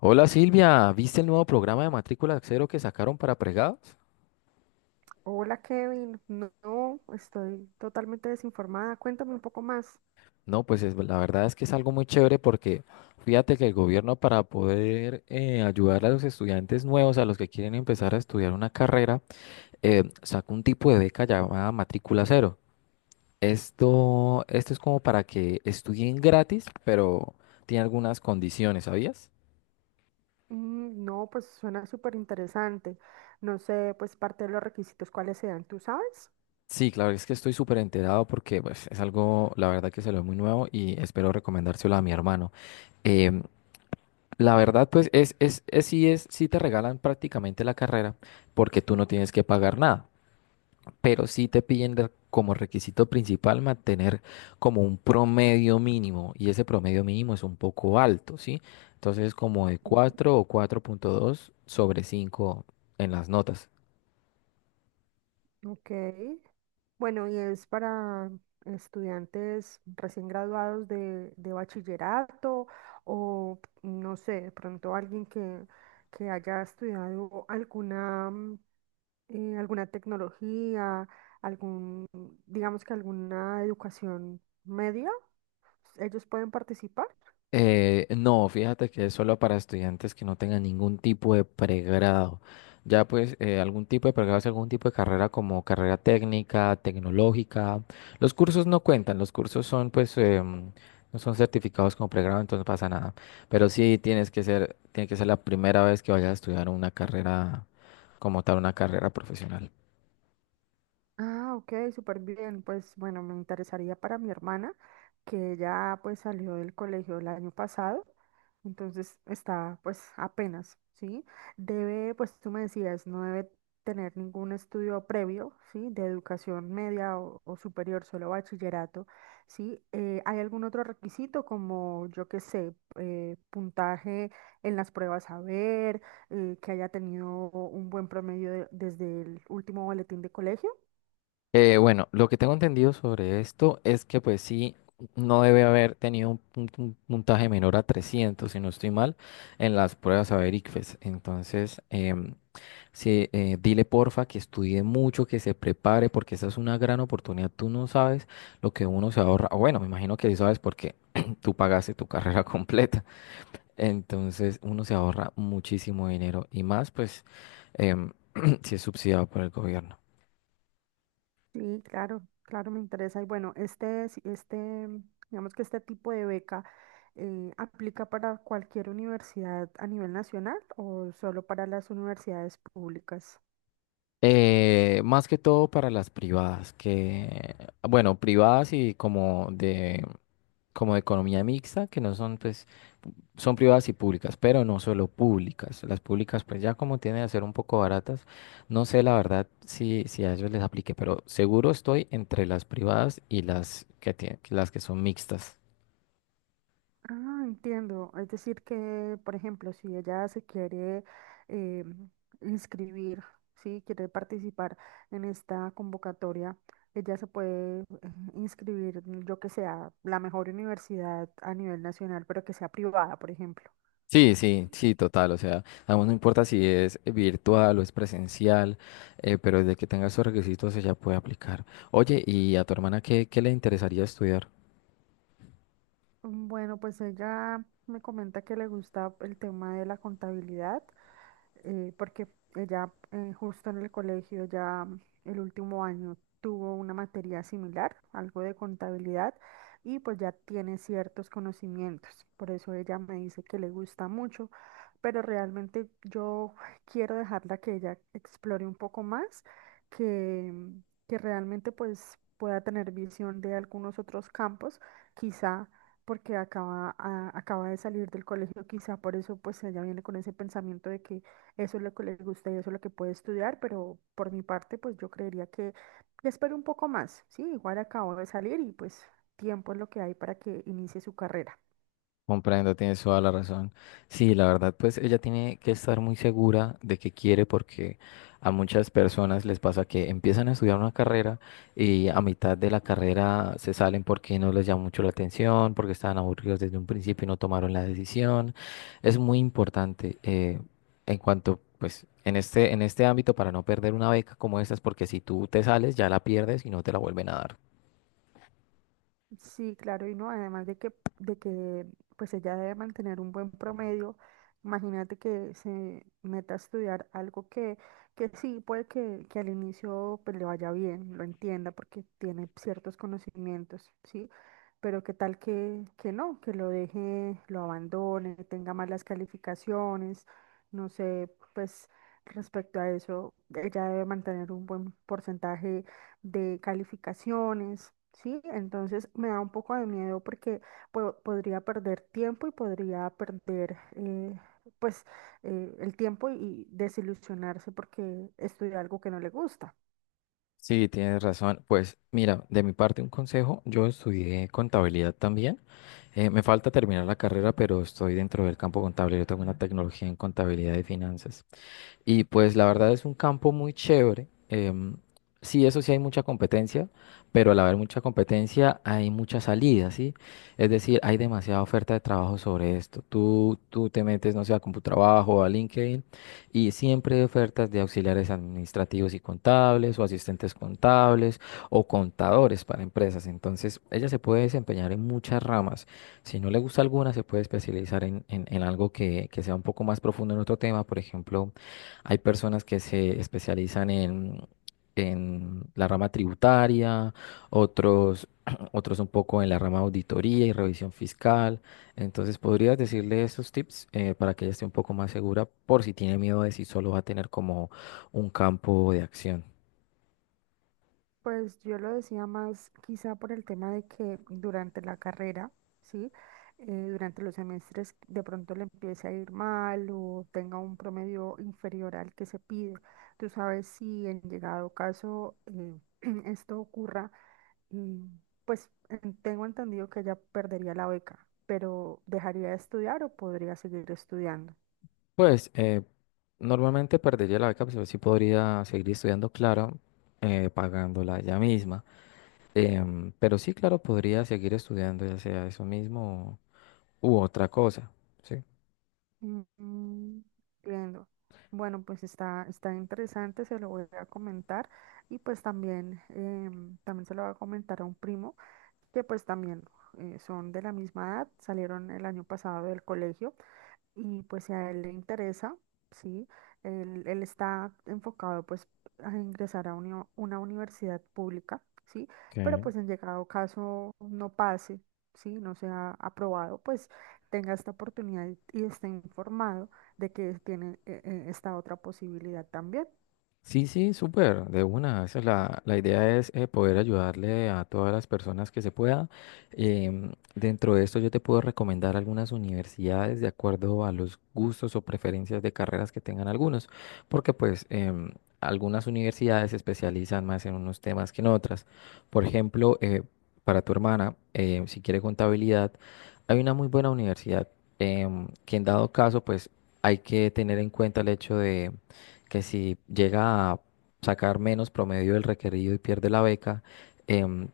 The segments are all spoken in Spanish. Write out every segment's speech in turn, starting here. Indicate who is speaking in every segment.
Speaker 1: Hola Silvia, ¿viste el nuevo programa de matrícula cero que sacaron para pregados?
Speaker 2: Hola Kevin, no, estoy totalmente desinformada. Cuéntame un poco más.
Speaker 1: No, pues la verdad es que es algo muy chévere porque fíjate que el gobierno para poder ayudar a los estudiantes nuevos, a los que quieren empezar a estudiar una carrera, sacó un tipo de beca llamada matrícula cero. Esto es como para que estudien gratis, pero tiene algunas condiciones, ¿sabías?
Speaker 2: Mm, no, pues suena súper interesante. No sé, pues parte de los requisitos cuáles sean, ¿tú sabes?
Speaker 1: Sí, claro, es que estoy súper enterado porque pues, es algo, la verdad que se lo muy nuevo y espero recomendárselo a mi hermano. Em, La verdad, pues sí te regalan prácticamente la carrera porque tú no tienes que pagar nada, pero sí te piden como requisito principal mantener como un promedio mínimo y ese promedio mínimo es un poco alto, ¿sí? Entonces como de
Speaker 2: Mm.
Speaker 1: cuatro o 4,2 sobre 5 en las notas.
Speaker 2: Ok. Bueno, y es para estudiantes recién graduados de bachillerato o no sé, de pronto alguien que haya estudiado alguna alguna tecnología, algún, digamos que alguna educación media, ellos pueden participar.
Speaker 1: No, fíjate que es solo para estudiantes que no tengan ningún tipo de pregrado. Ya pues algún tipo de pregrado es algún tipo de carrera como carrera técnica, tecnológica. Los cursos no cuentan, los cursos son pues no son certificados como pregrado, entonces no pasa nada. Pero sí tiene que ser la primera vez que vayas a estudiar una carrera como tal, una carrera profesional.
Speaker 2: Ah, ok, súper bien. Pues bueno, me interesaría para mi hermana, que ya pues salió del colegio el año pasado, entonces está pues apenas, ¿sí? Debe, pues tú me decías, no debe tener ningún estudio previo, ¿sí? De educación media o superior, solo bachillerato, ¿sí? ¿Hay algún otro requisito como, yo qué sé, puntaje en las pruebas a ver, que haya tenido un buen promedio desde el último boletín de colegio?
Speaker 1: Bueno, lo que tengo entendido sobre esto es que pues sí, no debe haber tenido un puntaje menor a 300, si no estoy mal, en las pruebas saber ICFES. Entonces, sí, dile porfa que estudie mucho, que se prepare, porque esa es una gran oportunidad. Tú no sabes lo que uno se ahorra. O Bueno, me imagino que sí sabes porque tú pagaste tu carrera completa. Entonces, uno se ahorra muchísimo dinero y más pues em, si es subsidiado por el gobierno.
Speaker 2: Sí, claro, claro, me interesa. Y bueno, este, digamos que este tipo de beca aplica para cualquier universidad a nivel nacional o solo para las universidades públicas.
Speaker 1: Más que todo para las privadas, que, bueno, privadas y como de economía mixta, que no son, pues, son privadas y públicas, pero no solo públicas. Las públicas, pues, ya como tienen a ser un poco baratas, no sé la verdad si, si a ellos les aplique, pero seguro estoy entre las privadas y las que las que son mixtas.
Speaker 2: Ah, entiendo. Es decir que, por ejemplo, si ella se quiere eh, inscribir, sí, quiere participar en esta convocatoria, ella se puede inscribir, yo que sea, la mejor universidad a nivel nacional, pero que sea privada, por ejemplo.
Speaker 1: Sí, sí, sí, total. O sea, aún no importa si es virtual o es presencial, pero desde que tenga esos requisitos ella puede aplicar. Oye, ¿y a tu hermana qué, qué le interesaría estudiar?
Speaker 2: Bueno, pues ella me comenta que le gusta el tema de la contabilidad porque ella justo en el colegio ya el último año tuvo una materia similar, algo de contabilidad, y pues ya tiene ciertos conocimientos. Por eso ella me dice que le gusta mucho, pero realmente yo quiero dejarla que ella explore un poco más, que, que realmente pues pueda tener visión de algunos otros campos, quizá porque acaba de salir del colegio, quizá por eso pues ella viene con ese pensamiento de que eso es lo que le gusta y eso es lo que puede estudiar, pero por mi parte, pues yo creería que le espero un poco más, ¿sí? Igual acabo de salir y pues tiempo es lo que hay para que inicie su carrera.
Speaker 1: Comprendo, tienes toda la razón. Sí, la verdad, pues ella tiene que estar muy segura de que quiere porque a muchas personas les pasa que empiezan a estudiar una carrera y a mitad de la carrera se salen porque no les llama mucho la atención, porque estaban aburridos desde un principio y no tomaron la decisión. Es muy importante en cuanto, pues, en este ámbito para no perder una beca como estas, porque si tú te sales ya la pierdes y no te la vuelven a dar.
Speaker 2: Sí, claro, y no, además de que pues ella debe mantener un buen promedio, imagínate que se meta a estudiar algo que sí, puede que al inicio pues le vaya bien, lo entienda porque tiene ciertos conocimientos, ¿sí? Pero qué tal que no, que lo deje, lo abandone, tenga malas calificaciones, no sé, pues respecto a eso, ella debe mantener un buen porcentaje de calificaciones, ¿sí? Entonces me da un poco de miedo porque podría perder tiempo y podría perder, pues, el tiempo y desilusionarse porque estudia algo que no le gusta.
Speaker 1: Sí, tienes razón. Pues mira, de mi parte un consejo, yo estudié contabilidad también. Me falta terminar la carrera, pero estoy dentro del campo contable. Yo tengo una tecnología en contabilidad y finanzas. Y pues la verdad es un campo muy chévere. Sí, eso sí hay mucha competencia, pero al haber mucha competencia hay mucha salida, ¿sí? Es decir, hay demasiada oferta de trabajo sobre esto. Tú te metes, no sé, a CompuTrabajo o a LinkedIn y siempre hay ofertas de auxiliares administrativos y contables o asistentes contables o contadores para empresas. Entonces, ella se puede desempeñar en muchas ramas. Si no le gusta alguna, se puede especializar en algo que sea un poco más profundo en otro tema, por ejemplo. Hay personas que se especializan en la rama tributaria, otros, otros un poco en la rama auditoría y revisión fiscal. Entonces, ¿podrías decirle esos tips para que ella esté un poco más segura por si tiene miedo de si solo va a tener como un campo de acción?
Speaker 2: Pues yo lo decía más quizá por el tema de que durante la carrera, ¿sí? Durante los semestres de pronto le empiece a ir mal o tenga un promedio inferior al que se pide. Tú sabes si en llegado caso esto ocurra, y pues tengo entendido que ella perdería la beca, pero ¿dejaría de estudiar o podría seguir estudiando?
Speaker 1: Pues normalmente perdería la beca, pero sí podría seguir estudiando, claro, pagándola ella misma. Pero sí, claro, podría seguir estudiando, ya sea eso mismo u otra cosa, ¿sí?
Speaker 2: Mm, entiendo. Bueno, pues está, está interesante, se lo voy a comentar y pues también, también se lo voy a comentar a un primo que pues también son de la misma edad, salieron el año pasado del colegio. Y pues si a él le interesa, sí, él está enfocado pues a ingresar a una universidad pública, sí,
Speaker 1: Ok.
Speaker 2: pero pues en llegado caso no pase, sí, no sea aprobado, pues tenga esta oportunidad y esté informado de que tiene esta otra posibilidad también.
Speaker 1: Sí, sí, súper, de una. Esa es la, la idea es poder ayudarle a todas las personas que se pueda. Dentro de esto yo te puedo recomendar algunas universidades de acuerdo a los gustos o preferencias de carreras que tengan algunos, porque pues algunas universidades se especializan más en unos temas que en otras. Por ejemplo, para tu hermana, si quiere contabilidad, hay una muy buena universidad que en dado caso pues hay que tener en cuenta el hecho que si llega a sacar menos promedio del requerido y pierde la beca, em,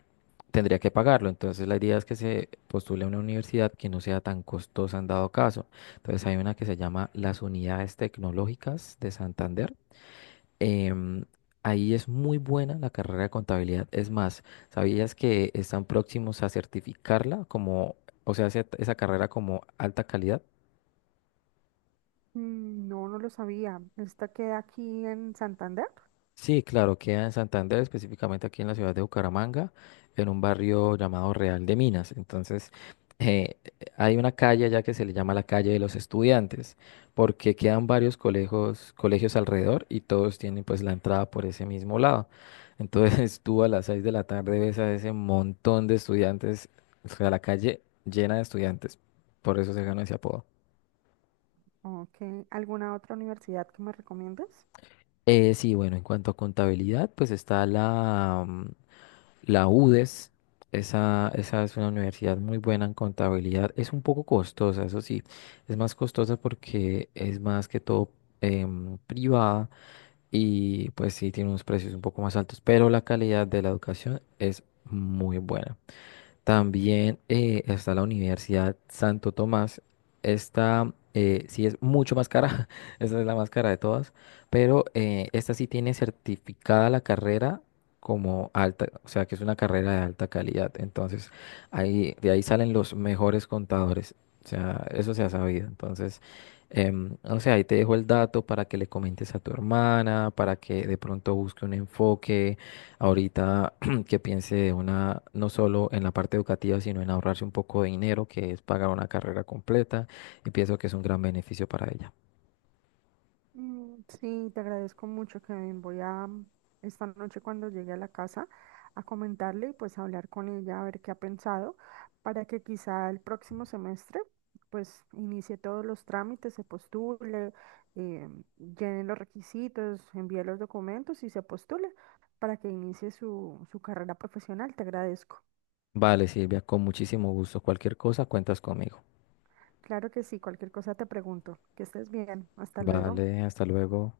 Speaker 1: tendría que pagarlo. Entonces la idea es que se postule a una universidad que no sea tan costosa en dado caso. Entonces hay una que se llama las Unidades Tecnológicas de Santander. Em, Ahí es muy buena la carrera de contabilidad. Es más, ¿sabías que están próximos a certificarla como, o sea, esa carrera como alta calidad?
Speaker 2: Mm. No, no lo sabía. ¿Esta queda aquí en Santander?
Speaker 1: Sí, claro, queda en Santander, específicamente aquí en la ciudad de Bucaramanga, en un barrio llamado Real de Minas. Entonces, eh, hay una calle allá que se le llama la calle de los estudiantes, porque quedan varios colegios, colegios alrededor y todos tienen pues la entrada por ese mismo lado. Entonces, tú a las 6 de la tarde ves a ese montón de estudiantes, o sea, la calle llena de estudiantes, por eso se ganó ese apodo.
Speaker 2: ¿O qué- alguna otra universidad que me recomiendes?
Speaker 1: Sí, bueno, en cuanto a contabilidad, pues está La UDES, esa es una universidad muy buena en contabilidad. Es un poco costosa, eso sí. Es más costosa porque es más que todo privada y pues sí tiene unos precios un poco más altos, pero la calidad de la educación es muy buena. También está la Universidad Santo Tomás. Esta sí es mucho más cara, esta es la más cara de todas, pero esta sí tiene certificada la carrera como alta, o sea que es una carrera de alta calidad. Entonces, ahí, de ahí salen los mejores contadores. O sea, eso se ha sabido. Entonces, no sé, ahí te dejo el dato para que le comentes a tu hermana, para que de pronto busque un enfoque. Ahorita que piense una, no solo en la parte educativa, sino en ahorrarse un poco de dinero, que es pagar una carrera completa, y pienso que es un gran beneficio para ella.
Speaker 2: Mm, sí, te agradezco mucho, Kevin. Voy a esta noche cuando llegue a la casa a comentarle y pues hablar con ella a ver qué ha pensado para que quizá el próximo semestre pues inicie todos los trámites, se postule, eh, llene los requisitos, envíe los documentos y se postule para que inicie su, su carrera profesional. Te agradezco.
Speaker 1: Vale, Silvia, con muchísimo gusto. Cualquier cosa, cuentas conmigo.
Speaker 2: Claro que sí, cualquier cosa te pregunto. Que estés bien. Hasta luego.
Speaker 1: Vale, hasta luego.